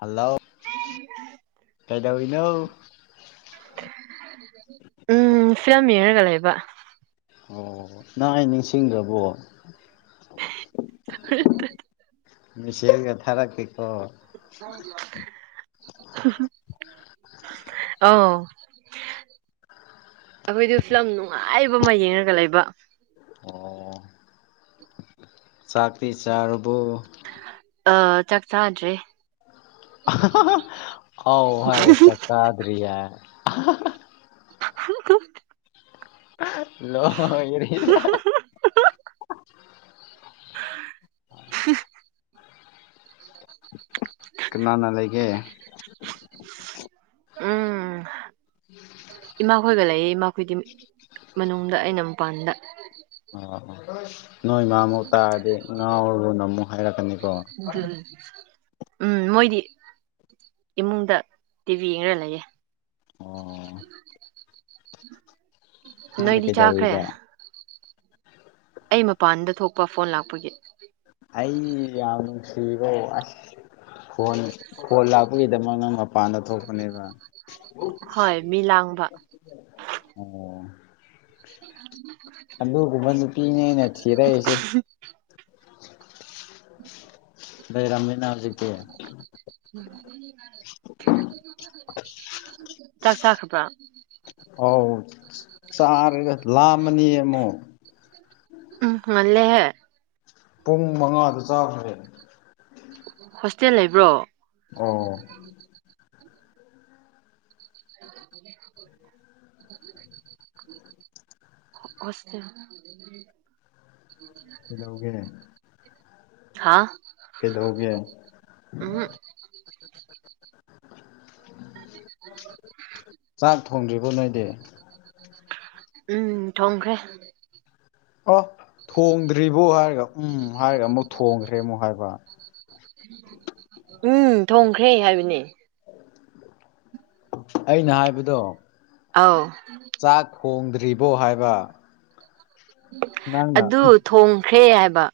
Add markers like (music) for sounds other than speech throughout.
Hello ꯀꯩꯗꯧꯔꯤꯅꯣ ꯎꯝ film ꯌ‌ꯦꯡꯔꯒ ꯂꯩꯕ ꯑꯣ ꯅꯪ ꯑꯩ ꯅꯤꯡꯁꯤꯡꯗ꯭ꯔꯕꯣ (unintelligible) ꯃ‌ꯦꯁ‌ꯦꯖꯒ ꯊꯥꯔꯛꯀꯦꯀꯣ (unintelligible) ꯑꯥꯎ ꯑꯩꯈꯣꯏꯗꯨ ꯐꯤꯂꯝ ꯅꯨꯡꯉꯥꯏꯕ ꯑꯃ ꯌꯦꯡꯔꯒ ꯂꯩꯕ ꯑꯣ ꯆꯥꯛꯇꯤ ꯆꯥꯔꯕ‌ꯣ ꯑ ꯆꯥꯛ ꯆꯥꯗꯔꯤ ꯑꯥꯎ ꯍꯥꯏꯔꯒ ꯆꯥꯛ ꯆꯥꯗ꯭ꯔꯤ ꯍꯥꯏꯌꯦ (unintelligible) ꯍꯂꯣꯔꯤ ꯍ (inaudible) ꯀꯅꯥꯅ ꯂꯩꯒꯦ ꯎꯝ ꯏꯃ ꯑꯩꯈꯣꯏꯒ ꯂꯩꯏ ꯃꯈꯣꯏꯗꯤ ꯃꯅꯨꯡꯗ ꯑꯩꯅ ꯃꯄꯥꯟꯗ ꯑꯣ ꯅꯣꯏ ꯏꯃꯥꯃꯨꯛ ꯇꯥꯔꯗꯤ ꯉꯥꯎꯔꯕꯨꯅ ꯑꯃꯨꯛ ꯍꯥꯏꯔꯛꯀꯅꯤꯀꯣ ꯎꯝ ꯃꯣꯏꯗꯤ ꯏꯃꯨꯡꯗ ꯇꯤꯚꯤ ꯌꯦꯡꯉ ꯂꯩꯌꯦꯦ ꯑꯣ ꯅꯪꯅ ꯅꯣꯏꯗꯤ ꯆꯥꯈ꯭ꯔꯦ ꯀꯩꯗꯧꯔꯤꯕ ꯑꯩ ꯃꯄꯥꯟꯗ ꯊꯣꯛꯄ ꯐꯣꯟ ꯂꯥꯛꯄꯒꯤ ꯑꯩ ꯌꯥꯝ ꯁꯤꯒꯧꯁ ꯐꯣꯟ ꯐꯣꯟ ꯂꯥꯛꯄꯒꯤꯗꯃꯛ ꯅꯪ ꯃꯄꯥꯟꯗ ꯊꯧ ꯐꯅꯦꯕ ꯍꯣꯏ ꯃꯤ ꯂꯥꯡꯕ ꯑꯣ ꯑꯗꯨꯒꯃꯗ ꯄꯤꯅꯦ ꯊꯤꯔꯑꯁꯦ ꯔꯃꯤꯅꯖꯤꯛꯇꯦ ꯆꯥꯛ ꯆꯥꯈ꯭ꯔꯕ꯭ꯔꯥ ꯑꯧ ꯆꯥꯔꯒ ꯂꯥꯑꯝꯃꯅꯤ ꯑꯃꯨꯛ ꯎꯝ ꯃꯂꯦꯍꯦ ꯄꯨꯡ ꯃꯉꯥꯗ ꯆꯥꯈ꯭ꯔꯦ ꯍꯣꯁꯇꯦꯜ ꯂꯩꯕ꯭ꯔꯣ ꯑꯣ (unintelligible) ꯍꯁꯇꯦꯜ (unintelligible) ꯀꯩꯗꯧꯒꯦ꯫ ꯍꯥꯥ꯫ ꯀꯗꯣꯒꯦ꯫ (unintelligible) ꯆꯥꯛ ꯊꯣꯡꯗ꯭ꯔꯤꯕꯣ ꯅꯣꯏꯗꯤ꯫ ꯎꯝ ꯊꯣꯡꯈ꯭ꯔꯦ꯫ ꯑꯣ ꯊꯣꯡꯗ꯭ꯔꯤꯕꯣ ꯍꯥꯏꯔꯒ ꯎꯝ ꯍꯥꯏꯔꯒ ꯑꯃꯨꯛ ꯊꯣꯡꯈ꯭ꯔꯦ ꯑꯃꯨꯛ ꯍꯥꯏꯕ꯫ ꯎꯝ ꯊꯣꯡꯈ꯭ꯔꯦ ꯍꯥꯏꯕꯅꯦ꯫ ꯑꯩꯅ ꯍꯥꯏꯕꯗꯣ꯫ ꯑꯧ꯫ ꯆꯥꯛ ꯊꯣꯡꯗ꯭ꯔꯤꯕꯣ ꯍꯥꯏꯕ꯫ ꯅꯪꯅ ꯑꯗꯨ ꯊꯣꯡꯈ꯭ꯔꯦ ꯍꯥꯏꯕ꯫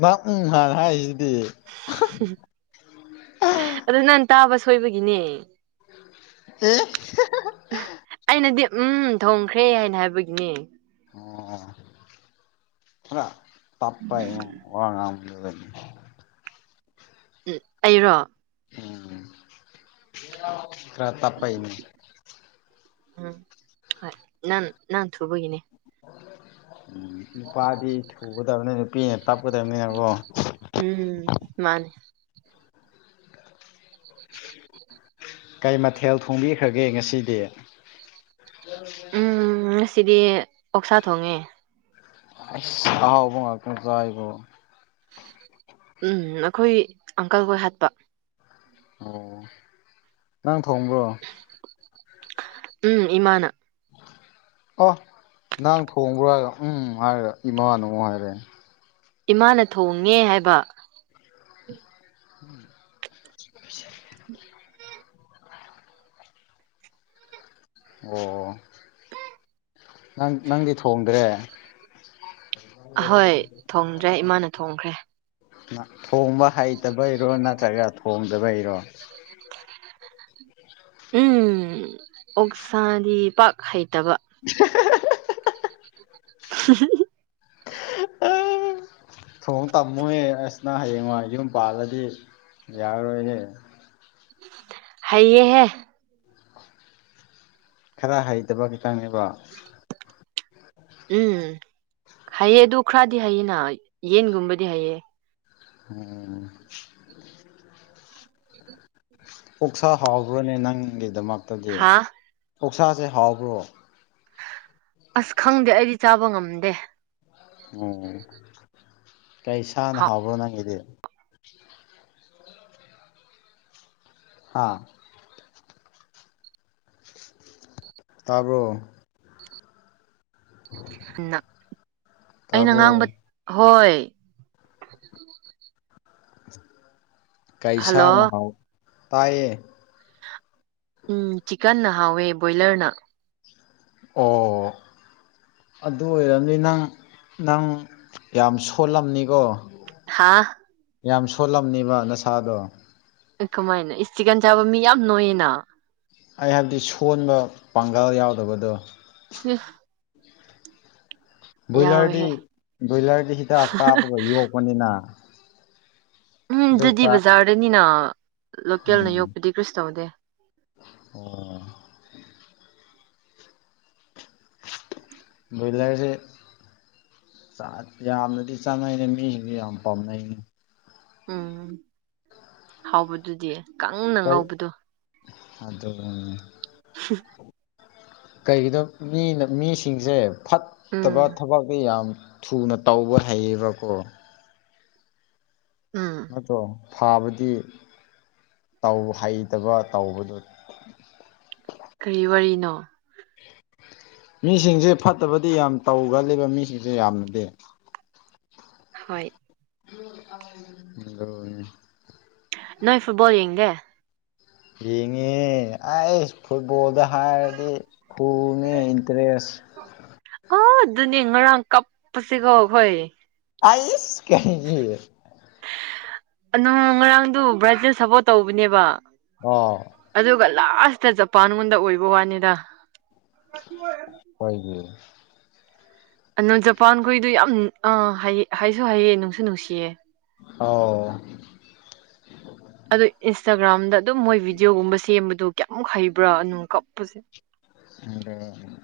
ꯅꯪ ꯎꯝ ꯍꯥꯟꯅ ꯍꯥꯏꯖꯤꯗꯤ꯫ ꯑꯗꯣ ꯅꯪ ꯇꯥꯕ ꯁꯣꯏꯕꯒꯤꯅꯦ꯫ ꯑꯦ꯫ ꯑꯩꯅꯗꯤ ꯎꯝ ꯊꯣꯡꯈ꯭ꯔꯦ ꯍꯥꯏꯅ ꯍꯥꯏꯕꯒꯤꯅꯦ꯫ ꯑꯣ ꯈꯔ ꯇꯞꯄꯒꯤꯅꯦ ꯋꯥꯉꯥꯡ (unintelligible) ꯑꯦ ꯑꯩꯔꯣ꯫ ꯎꯝ (unintelligible) ꯈꯔ ꯇꯞꯄꯩꯅꯦ꯫ ꯎꯝ ꯍꯣꯏ ꯅꯟ ꯅꯪ ꯊꯨꯕꯒꯅꯦ꯫ (unintelligible) ꯎꯝ ꯅꯨꯄꯥꯗꯤ ꯊꯨꯒꯗꯕꯅꯤ ꯅꯨꯄꯤꯅ ꯇꯞꯀꯗꯕꯅꯤꯅꯀꯣ꯫ ꯎꯝ ꯃꯥꯅꯦ꯫ ꯀꯩ ꯃꯊꯦꯜ ꯊꯣꯡꯕꯤꯈ꯭ꯔꯒꯦ ꯉꯁꯤꯗꯤ꯫ ꯎꯝ ꯉꯁꯤꯗꯤ ꯑꯣꯛꯁꯥ ꯊꯣꯡꯉꯦ꯫ ꯑꯩꯁ ꯑꯍꯥꯎꯕꯨ ꯉꯥꯛꯇ ꯆꯏꯕꯣ꯫ ꯎꯝ ꯑꯩꯈꯣꯏ ꯑꯪꯀꯜ ꯍꯣꯏ ꯍꯥꯠꯄ꯫ ꯑꯣ ꯅꯪ ꯊꯣꯡꯕ꯭ꯔꯣ꯫ ꯎꯝ ꯏꯃꯥꯅ꯫ ꯑꯣ ꯅꯪ ꯊꯣꯡꯕ꯭ꯔꯣ ꯍꯥꯏꯔꯒ ꯎꯝ ꯍꯥꯏꯔꯒ ꯏꯃꯥꯅꯃꯨꯛ ꯍꯥꯏꯔꯛꯑꯦ꯫ ꯏꯃꯥꯅ ꯊꯣꯡꯉꯦ ꯍꯥꯏꯕ꯫ (unintelligible) ꯑꯣ (unintelligible) ꯅꯪ ꯅꯪꯗꯤ ꯊꯣꯡꯗ꯭ꯔꯦ꯫ ꯍꯣꯏ ꯊꯣꯡꯗ꯭ꯔꯦ ꯏꯃꯥꯅ ꯊꯣꯡꯈ꯭ꯔꯦ꯫ ꯊꯣꯡꯕ ꯍꯩꯇꯕꯩꯔꯣ ꯅꯠꯇ꯭ꯔꯒ ꯊꯣꯡꯗꯕꯩꯔꯣ꯫ (unintelligible) ꯎꯝ ꯑꯣꯛꯁꯥꯗꯤ ꯄꯥꯛ ꯍꯩꯇꯕ꯫ (unintelligible) (unintelligible) (unintelligible) ꯊꯣꯡ ꯇꯝꯃꯣꯌꯦ ꯑꯁ ꯅꯪ ꯍꯌꯦꯡꯋꯥ ꯌꯨꯝ ꯄꯥꯜꯂꯗꯤ ꯌꯥꯔꯔꯣꯏꯅꯦ꯫ ꯍꯩꯌꯦ ꯍꯦ꯫ ꯈꯔ ꯍꯩꯇꯕ ꯈꯤꯇꯪꯅꯦꯕ꯫ ꯎꯝ ꯍꯩꯌꯦ ꯑꯗꯨ ꯈꯔꯗꯤ ꯍꯩꯌꯦꯅ ꯌꯦꯟꯒꯨꯝꯕꯗꯤ ꯍꯩꯌꯦ꯫ ꯎꯝ꯫ (unintelligible) ꯑꯣꯛꯁꯥ ꯍꯥꯎꯕ꯭ꯔꯅꯦ ꯅꯪꯒꯤꯗꯃꯛꯇꯗꯤ ꯍꯥ ꯑꯣꯛꯁꯥꯖꯦ ꯍꯥꯎꯕ꯭ꯔꯣ꯫ ꯑꯁ ꯈꯪꯗꯦ ꯑꯩꯗꯤ ꯆꯥꯕ ꯉꯝꯗꯦ꯫ ꯎꯝ ꯀꯩ ꯁꯅ ꯍꯥꯎꯕ꯭ꯔꯣ ꯅꯪꯒꯤꯗꯤ꯫ ꯎꯝ ꯍꯥꯥ ꯇꯥꯕꯣ ꯑꯩꯅ ꯇꯥꯕ꯭ꯔꯣ ꯉꯥꯡꯕ ꯍꯣꯏ ꯀꯩꯁꯥ ꯍꯜꯂꯣ ꯅꯍꯥꯎ ꯇꯥꯏꯌꯦ ꯎꯝ ꯆꯤꯛꯀꯟꯅ ꯍꯥꯎꯋꯦ ꯕꯣꯏꯂꯔꯅ ꯑꯣ ꯑꯗꯨ ꯑꯣꯏꯔꯕꯔꯕꯅꯤ ꯅꯪ ꯅꯪ ꯌꯥꯝ ꯁꯣꯜꯂꯝꯕꯅꯤꯀꯣ ꯍꯥꯥ ꯌꯥꯝ ꯁꯣꯠꯂꯝꯅꯤꯕ ꯅꯁꯥꯗꯣ ꯀꯃꯥꯏꯅ ꯏꯁ ꯆꯤꯛꯀꯟ ꯆꯥꯕ ꯃꯤ ꯌꯥꯝ ꯅꯣꯏꯌꯦꯅ ꯑꯩ ꯍꯥꯏꯕꯗꯤ ꯁꯣꯟꯕ ꯄꯥꯡꯒꯜ ꯌꯥꯎꯗꯕꯗꯣ ꯎ ꯕꯣꯏꯂꯔꯗꯤ ꯌꯥꯎꯋꯦꯍꯦ ꯕꯣꯏꯂꯔꯗꯤ ꯍꯤꯗꯥꯛ ꯀꯥꯞꯄꯒ ꯌꯣꯛꯄꯅꯤꯅ ꯎꯝ ꯑꯗꯨ ꯑꯗꯨꯗꯤ ꯆꯥꯛ ꯕꯖꯥꯔꯗꯅꯤꯅ ꯂꯣꯀꯦꯜꯅ ꯎꯝ ꯌꯣꯛꯄꯗꯤ ꯀꯔꯤꯁꯨ ꯇꯧꯗꯦ ꯑꯣ ꯣꯏꯕꯤꯂꯥꯒꯁꯦ ꯆ ꯌꯥꯝꯅꯗꯤ ꯆꯥꯅꯩꯅꯦ ꯃꯤꯁꯤꯡꯁꯨ ꯌꯥꯝ ꯄꯥꯝꯅꯩꯅꯦ ꯎꯝ ꯍꯥꯎꯕꯗꯨꯗꯤ ꯀꯪꯅ ꯉꯧꯕꯗꯣ ꯑꯗꯣ ꯎ ꯀꯩꯒꯤꯅꯣ ꯃꯤꯅ ꯃꯤꯁꯤꯡꯁꯦ ꯐꯠ ꯠꯇꯕ ꯎꯝ ꯊꯕꯇꯤ ꯌꯥꯝ ꯊꯨꯅ ꯇꯧꯕ ꯍꯩꯌꯦꯕꯀꯣ ꯎꯝ ꯑꯗꯣ ꯐꯕꯗꯤ ꯍꯩꯇꯕ ꯇꯧꯕꯗꯣ ꯀꯔꯤ ꯋꯥꯔꯤꯅꯣ ꯃꯤꯁꯤꯡꯁꯦ ꯐꯠꯇꯕꯗꯤ ꯌꯥꯝ ꯇꯧꯈ꯭ꯔꯜꯂꯤꯕ ꯃꯤꯁꯤꯡꯁꯦ ꯌꯥꯝꯅꯗꯦ ꯍꯣꯏ ꯍ ꯅꯣꯏ ꯐꯨꯠꯕꯣꯜ ꯌꯦꯡꯗꯦ ꯌꯦꯡꯉꯦ ꯑꯩꯁ ꯐꯨꯠꯕꯣꯜꯗ ꯍꯥꯏꯔꯗꯤ ꯐꯨꯜꯅ‌ꯦ ꯏꯟꯇꯔꯦꯁ ꯑꯣ ꯑꯗꯨꯅꯦ ꯉꯔꯥꯡ ꯀꯞꯄꯁꯤꯀꯣ ꯑꯩꯈꯣꯏ ꯑꯩꯁ ꯀꯩꯒꯤ ꯅꯣꯡ ꯉꯔꯥꯡꯗꯨ ꯕ꯭ꯔꯥꯖꯤꯜ ꯁꯄꯣꯔꯠ ꯇꯧꯕꯅꯦꯕ ꯑꯣ ꯑꯗꯨꯒ ꯂꯥꯁꯇ ꯖꯄꯥꯟ ꯃꯉꯣꯟꯗ ꯑꯣꯏꯕ ꯋꯥꯅꯤꯗ ꯍꯣꯏꯒꯤ ꯑꯅꯣ ꯖꯄꯥꯟꯈꯣꯏꯗꯨ ꯌꯥꯝ ꯑ ꯍꯩ ꯍꯩꯁꯨ ꯍꯩꯌ‌ꯦ ꯅꯨꯡꯁꯨ ꯅꯨꯡꯁꯤꯌꯦ ꯑꯣ ꯑꯗꯨ ꯏꯟꯁꯇꯥꯒ꯭ꯔꯥꯝꯗ ꯑꯗꯨꯝ ꯃꯣꯏ ꯚꯤꯗꯤꯑꯣꯒꯨꯝꯕ ꯁꯦꯝꯕꯗꯣ ꯀꯌꯥꯃꯨꯛ ꯍꯩꯕ꯭ꯔꯥ ꯑꯗꯨꯝ ꯀꯞꯄꯁꯦ ꯑꯗ (unintelligible)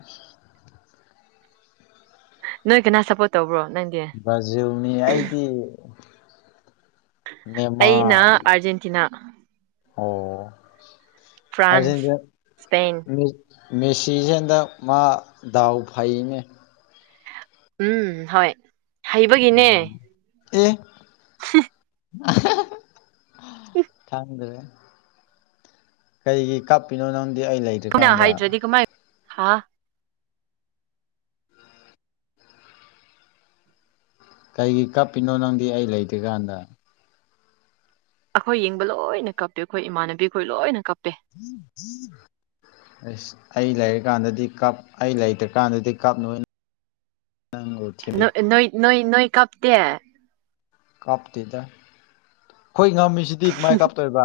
ꯅꯣꯏ ꯀꯅꯥ ꯁꯞꯄꯣꯔꯠ ꯇꯧꯕ꯭ꯔꯣ ꯅꯪ ꯕ꯭ꯔꯖꯤꯜꯅꯤ ꯑꯩꯗꯤ ꯑꯩꯅ ꯅꯦꯃꯥꯔ ꯑꯥꯔꯖꯦꯟꯇꯤꯅꯥ ꯑꯣ ꯐ꯭ꯔꯥꯟꯁ ꯑꯥꯔꯖ‌ꯦꯟꯇꯤꯅꯥ ꯁ꯭ꯄꯦꯟ ꯃꯤ ꯃꯦꯁꯤꯖꯦ ꯍꯟꯗꯛ ꯃꯥ ꯗꯥꯎ ꯐꯩꯅꯦ ꯎꯝ ꯍꯣꯏ ꯍꯩꯕꯒꯤꯅꯦ ꯑꯦ ꯍꯨꯝ (unintelligible) ꯈꯪꯗꯔ‌ꯦ ꯀꯩꯒꯤ ꯀꯥꯞꯄꯤꯅꯣ ꯅꯪꯗꯤ ꯑꯩ ꯂꯩ ꯄꯨꯟꯅ ꯍꯩꯇ꯭ꯔꯗꯤ ꯀꯃꯥꯏ ꯍꯥ ꯀꯩꯒꯤ ꯀꯞꯄꯤꯅꯣ ꯅꯪꯗꯤ ꯑꯩ ꯂꯩꯇ꯭ꯔꯤ ꯀꯥꯟꯗ ꯑꯩꯈꯣꯏ ꯌꯦꯡꯕ ꯂꯣꯏꯅ ꯀꯞꯄꯦ ꯑꯩꯈꯣꯏ ꯏꯃꯥꯟꯅꯕꯤ ꯈꯣꯏ ꯂꯣꯏꯅ ꯀꯞꯄꯦ (unintelligible) ꯑꯁ ꯑꯩ ꯂꯩꯔꯀꯥꯟꯗꯗꯤ ꯀꯞ ꯑꯩ ꯂꯩꯇ꯭ꯔꯀꯥꯟꯗꯗꯤ ꯀꯞ ꯅꯣꯏ ꯅꯪꯒꯨꯠ ꯅ ꯅꯣꯏ ꯅꯣꯏ ꯅꯣꯏ ꯀꯞꯇ‌ꯦ ꯀꯥꯞꯇꯦꯗ ꯑꯩꯈꯣꯏ ꯉꯝꯃꯤꯁꯤꯗꯤ ꯀꯃꯥꯏ ꯀꯥꯞꯇꯣꯏꯕ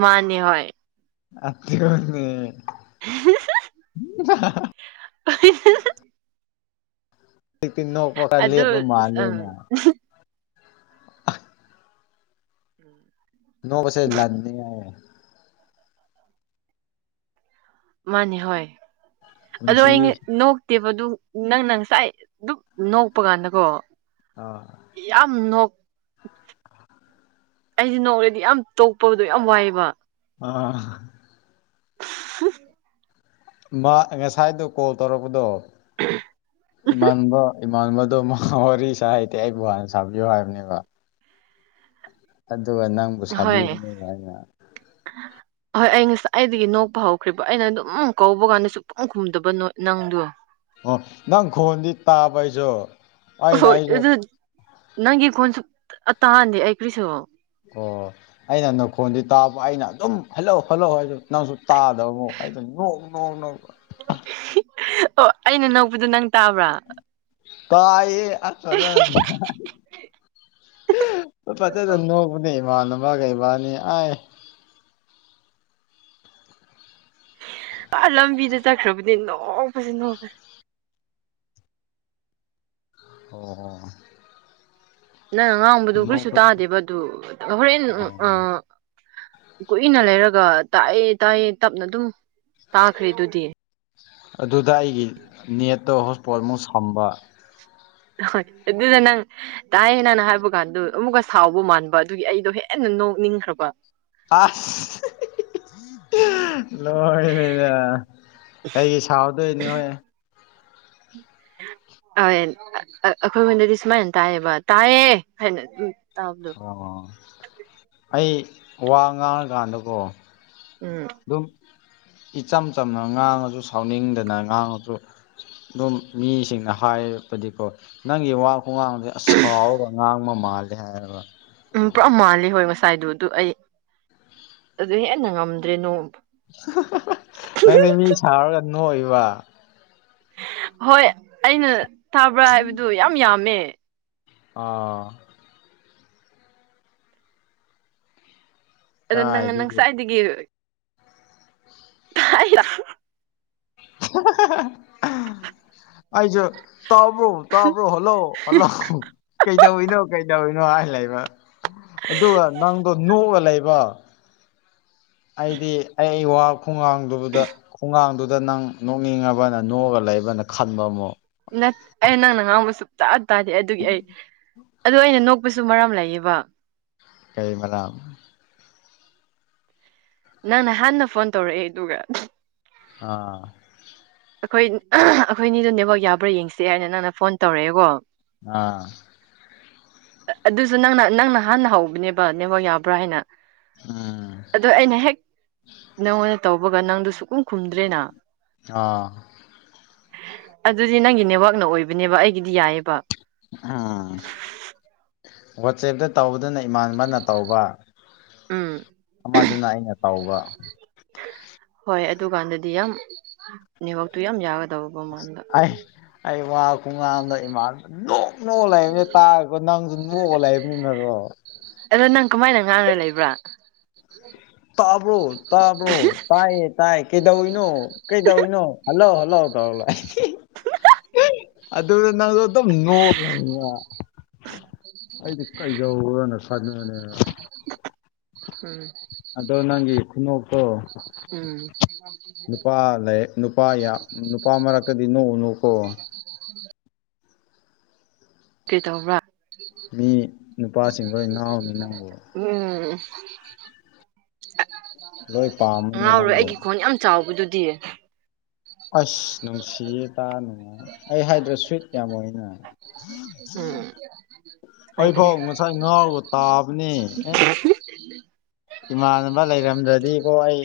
ꯃꯥꯅꯦ ꯍ‌ꯣꯏ ꯑꯥꯞꯇꯔꯨꯟꯅꯦ (unintelligible) (unintelligible) ꯍꯧꯖꯤꯛ ꯇꯤ ꯅꯣꯛꯄꯛ ꯈꯔ ꯑꯗꯨ ꯂ‌ꯦꯞꯄ ꯑꯪ ꯃꯥꯜꯂ‌ꯦꯅ ꯅꯣꯛꯕꯁꯦ ꯂꯥꯥꯟꯅꯤ ꯍꯥꯏ ꯃꯥꯅꯦ ꯍꯣꯏ ꯑꯗꯣ ꯑꯩ ꯉ ꯄꯨꯟꯁꯤꯁꯨ ꯅ‌ꯣꯛ ꯅ‌ꯣꯛꯇꯦꯕꯗꯨ ꯅꯪꯅ ꯉꯁꯥꯏ ꯗꯨꯛ ꯅꯣꯛꯄ ꯀꯥꯟꯗꯀꯣ ꯑꯥ ꯌꯥꯝ ꯅꯣꯛ ꯑꯩꯖꯤ ꯅꯣꯛꯂꯗꯤ ꯌꯥꯝ ꯇꯣꯛꯄꯗꯣ ꯌꯥꯝ ꯋꯥꯏꯕ ꯑ (unintelligible) ꯃꯥ ꯉꯁꯥꯏꯗ‌ꯣ ꯀꯣꯜ ꯇꯧꯔꯛꯄꯗꯣ ꯏꯃꯥꯟꯅꯕ ꯏꯃꯥꯟꯅꯕꯗꯣ ꯃꯥ ꯋꯥꯔꯤ ꯁꯥ ꯍꯩꯇꯦ ꯑꯩ ꯕꯨ ꯍꯥꯟꯅ ꯁꯥꯕꯤꯌꯨ ꯍꯥꯏꯕꯅꯦꯕ ꯑꯗꯨꯒ ꯅꯪꯕꯨ ꯍꯣꯏ ꯁꯥꯕꯤꯕꯅꯦꯅ ꯑꯩꯅ (unintelligible) ꯍꯣꯏ ꯑꯩ ꯉꯁꯥꯏꯗꯒꯤ ꯅꯣꯛꯄ ꯍꯧꯈ꯭ꯔꯦꯕ ꯑꯩꯅ ꯑꯗꯨꯝ ꯀꯧꯕ ꯀꯥꯟꯗ ꯁꯨꯈꯨꯡ ꯈꯨꯝꯗꯕ ꯅ‌ꯣꯏ ꯅꯪꯗꯣ ꯑꯣ ꯅꯪ ꯈꯣꯟꯗꯤ ꯇꯥꯕ ꯑꯩꯖꯨ ꯑꯣꯍꯣꯏ ꯑꯗꯨ ꯅꯪꯒꯤ ꯈꯣꯟꯁꯨ ꯑ ꯇꯥꯟꯗꯦ ꯑꯩ ꯀ꯭ꯔꯤꯁꯨ ꯑꯣ ꯑꯩꯅ ꯅꯪꯈꯣꯟꯗꯤ ꯇꯥꯕ ꯑꯩꯅ ꯑꯗꯨꯝ ꯍꯜꯂꯣ ꯍꯜꯂꯣ ꯍꯥꯏ ꯅꯪꯁꯨ ꯇꯥꯗꯕ ꯑꯃꯨꯛ ꯑꯩꯗꯣ ꯅꯣꯛ ꯅꯣꯛ ꯅꯣꯛ ꯑꯣ ꯑꯩꯅ ꯅꯣꯕꯗꯣ ꯅꯪ ꯇꯥꯕ꯭ꯔꯥ ꯇꯥꯏꯌꯦ (unintelligible) ꯐꯖꯅ ꯅꯣꯛꯄꯅꯦ ꯏꯃꯥꯅꯕꯒꯥ ꯏꯕꯥꯅꯤ ꯑꯥꯏ ꯑꯥ ꯂꯝꯕꯤꯗ ꯆꯠꯈ꯭ꯔꯕꯗꯤ ꯅꯣꯛꯄꯁꯤ ꯅꯣꯛꯄꯁꯤ ꯑꯣ ꯑꯣ ꯅꯪꯅ ꯉꯥꯡꯕꯗꯨ ꯀꯔꯤꯁꯨ ꯅꯣꯛꯄ ꯇꯥꯗꯦꯕ ꯑꯗꯨ ꯍꯣꯔꯦꯟ ꯑꯣ ꯑꯥ ꯀꯨꯏꯅ ꯂꯩꯔꯒ ꯇꯥꯏꯑꯦ ꯇꯥꯏꯑꯦ ꯇꯞꯅ ꯑꯗꯨꯝ ꯇꯥꯈ꯭ꯔꯦ ꯑꯗꯨꯗꯤ ꯑꯗꯨꯗ ꯑꯩꯒꯤ ꯅꯦꯠꯇꯣ ꯍꯣꯁꯄꯣꯠꯃꯨꯛ ꯁꯝꯕ ꯍꯣꯏ ꯑꯗꯨꯗꯅꯪ ꯇꯥꯏ ꯅꯪꯅ ꯍꯥꯏꯕ ꯀꯥꯟꯗꯨ ꯑꯃꯨꯛꯀꯥ ꯁꯥꯎꯕ ꯃꯥꯟꯕ ꯑꯗꯨꯒꯤ ꯑꯩꯗꯣ ꯍꯦꯟꯅ ꯅꯣꯛꯅꯤꯡꯈ꯭ꯔꯕ ꯑꯁ ꯂꯣꯏꯔꯦꯅꯦ ꯀꯩꯒꯤ ꯁꯥꯎꯗꯣꯏꯅꯣ ꯍꯥꯏ ꯑꯩꯈꯣꯏ ꯉꯣꯟꯗꯥꯗꯤ ꯁꯨꯃꯥꯏꯅ ꯇꯥꯏꯌꯦꯕ ꯇꯥꯏꯌꯦ ꯍꯥꯏꯅ ꯇꯕꯗꯣ ꯑꯣ ꯑꯩ ꯋꯥ ꯉꯥꯡꯔꯀꯥꯟꯗꯀꯣ ꯎꯝ ꯑꯗꯨꯝ ꯏꯆꯝ ꯆꯝꯅ ꯉꯥꯡꯉꯁꯨ ꯁꯥꯎꯅꯤꯡꯗꯅ ꯉꯥꯡꯉꯁꯨ ꯑꯗꯨꯝ ꯃꯤꯁꯤꯡꯅ ꯍꯥꯏꯔꯕꯗꯤꯀꯣ ꯅꯪꯒꯤ ꯋꯥ ꯈꯨꯉꯥꯡꯁꯦ ꯑꯁꯥꯎꯔꯒ ꯉꯥꯡꯕ ꯃꯥꯜꯂꯦ ꯍꯥꯏꯌꯦꯕ ꯎꯝ ꯄꯨꯔꯥ ꯃꯥꯜꯂꯦ ꯍꯣꯏ ꯉꯁꯥꯏꯗꯨ ꯑꯗꯨ ꯑꯩ ꯑꯗꯨ ꯍꯦꯟꯅ ꯉꯝꯗ꯭ꯔꯦ ꯅꯣꯡ ꯫ ꯅꯪꯗꯤ ꯃꯤ ꯁꯥꯥꯎꯔꯒ ꯅꯣꯛꯏꯕ ꯍꯣꯏ ꯑꯩꯅ ꯇꯕ꯭ꯔꯥ ꯍꯥꯏꯕꯗꯨ ꯌꯥꯝ ꯌꯥꯝꯃꯦ ꯑꯥ ꯑꯗꯣ ꯅꯪꯅ ꯀꯥꯏꯗꯒꯤ ꯅꯪꯁꯋꯥꯏꯗꯒꯤ (unintelligible) ꯑꯩꯖꯨ ꯇꯥꯕ꯭ꯔꯣ ꯇꯥꯕ꯭ꯔꯣ ꯍꯜꯂꯣ ꯍꯜꯂꯣ ꯀꯩꯗꯧꯔꯤꯅꯣ ꯀꯩꯗꯧꯔꯤꯅꯣ ꯍꯥꯏ ꯂꯩꯕ ꯫ ꯑꯗꯨꯒ ꯅꯪꯗꯣ ꯅꯣꯛꯑꯒ ꯂꯩꯕ ꯑꯩꯗꯤ ꯑꯩ ꯋꯥ ꯈꯨꯉꯥꯡꯗꯨꯗ ꯈꯨꯉꯥꯡꯗꯨꯗ ꯅꯪ ꯅꯣꯛꯅꯤꯡꯉꯕꯅ ꯅꯣꯛꯑꯒ ꯂꯩꯕꯅ ꯈꯟꯕ ꯑꯃꯨꯛ ꯅꯠ ꯑꯩ ꯅꯪꯅ ꯉꯥꯡꯕ ꯁꯨꯛꯇꯥ ꯇꯥꯗꯦ ꯑꯗꯨꯒꯤ ꯑꯩ ꯑꯗꯨ ꯑꯩꯅ ꯅꯣꯛꯄꯁꯨ ꯃꯔꯝ ꯂꯩꯌꯦꯕ ꯀꯩ ꯃꯔꯝ ꯅꯪꯅ ꯍꯥꯟꯅ ꯐꯣꯟ ꯇꯧꯔꯛꯑꯦ ꯑꯗꯨꯒ ꯑꯥ ꯑꯩꯈꯣꯏ ꯑꯩꯈꯣꯏꯅꯤꯗꯨ ꯅꯦꯠꯋꯥꯛ ꯌꯥꯕ꯭ꯔꯥ ꯌꯦꯡꯁꯤ ꯍꯥꯏꯅ ꯅꯪꯅ ꯐꯣꯟ ꯇꯧꯔꯛꯑꯦꯀꯣ ꯫ ꯑꯥ ꯑꯗꯨꯁꯨ ꯅꯪꯅ ꯅꯪꯅ ꯍꯥꯟꯅ ꯍꯧꯕꯅꯦꯕ ꯅꯦꯋꯥꯛ ꯌꯥꯕ꯭ꯔꯥ ꯍꯥꯏꯅ ꯎꯝ ꯑꯗꯣ ꯑꯩꯅ ꯍꯦꯛ ꯅꯪꯉꯣꯟꯗ ꯇꯧꯕꯒ ꯅꯪꯗꯨ ꯁꯨꯡꯈꯨꯝ ꯈꯨꯝꯗ꯭ꯔꯦꯅ ꯫ ꯑꯥ ꯑꯗꯨꯗꯤ ꯅꯪꯒꯤ ꯅꯦꯠꯋꯥꯛꯅ ꯑꯣꯏꯕꯅꯦꯕ ꯑꯩꯒꯤꯗꯤ ꯌꯥꯏꯑꯕ ꯎꯝ ꯋꯥꯆꯦꯞꯇ ꯇꯧꯕꯗꯅꯦ ꯏꯃꯥꯟꯅꯕ ꯇꯧꯕ ꯎꯝ ꯑꯃꯗꯨꯅ ꯑꯩꯅ ꯇꯧꯕ ꯫ ꯍꯣꯏ ꯑꯗꯨꯀꯥꯟꯗꯗꯤ ꯌꯥꯝ ꯅꯦꯠꯋꯥꯛꯇꯨ ꯌꯥꯝ ꯌꯥꯒ ꯑꯩ ꯑꯩ ꯋꯥ ꯈꯨꯡꯉꯥꯡꯗꯣ ꯏꯃꯥꯅꯕ ꯅꯣꯛ ꯅꯣꯛꯑ ꯂꯩꯕꯅꯦ ꯇꯥꯔꯒꯀꯣ ꯅꯪꯖꯨ ꯅꯣꯛꯑ ꯂꯩꯕꯅꯤꯅꯔꯣ ꯑꯗꯣ ꯅꯪ ꯀꯃꯥꯏꯅ ꯉꯥꯡꯔꯥ ꯂꯩꯕ꯭ꯔꯥ ꯇꯥꯕ꯭ꯔꯣ ꯇꯥꯕ꯭ꯔꯣ ꯇꯥꯏꯌꯦ ꯇꯥꯏ ꯀꯩꯗꯧꯏꯅꯣ ꯀꯩꯗꯧꯏꯅꯣ ꯫ ꯍꯜꯂꯣ ꯍꯜꯂꯣ ꯇꯧꯎꯔꯂꯥ ꯑꯗꯨꯗ ꯅꯪꯗꯣ ꯑꯗꯨꯝ ꯅꯣꯛꯑ ꯑꯩꯗꯤ ꯀꯩꯗꯧꯔꯕꯅꯣꯅ ꯆꯪꯕꯅꯦ ꯫ ꯎꯝ ꯑꯗꯣ ꯅꯪꯒꯤ ꯈꯨꯅꯣꯛꯇꯣ ꯎꯝ ꯅꯨꯄꯥ ꯂꯩ ꯅꯨꯄꯥ ꯌꯥꯝ ꯅꯨꯄꯥ ꯃꯔꯛꯇꯗꯤ ꯅꯣꯛꯎꯅꯨꯀꯣ ꯀ꯭ꯔꯤ ꯇꯧꯕ꯭ꯔꯥ ꯃꯤ ꯅꯨꯄꯥꯁꯤꯡꯗ ꯉꯥꯎꯅꯤ ꯅꯪꯕꯨ ꯎꯝ ꯂꯣꯏ ꯄꯥꯝꯃꯅꯤ ꯉꯥꯎꯔꯣꯏ ꯅꯪꯕꯨ ꯑꯩꯒꯤ ꯈꯣꯟ ꯌꯥꯝ ꯆꯥꯎꯕꯗꯨꯗꯤ ꯑꯁ ꯅꯨꯡꯁꯤꯌꯦ (unintelligible) ꯑꯩ ꯍꯥꯏꯗ꯭ꯔꯥ ꯁ꯭ꯨꯋꯤꯠ ꯌꯥꯝ ꯑꯣꯏꯅ ꯎꯝ ꯫ ꯑꯣꯏꯕꯅꯦ ꯑꯩꯐꯥꯎ ꯉꯁꯥꯏ ꯉꯥꯎꯔꯒ ꯇꯥꯕꯅꯦ ꯑꯦ (unintelligible) ꯏꯃꯥꯟꯅꯕ ꯂꯩꯔꯝꯗ꯭ꯔꯗꯤꯀꯣ ꯑꯩ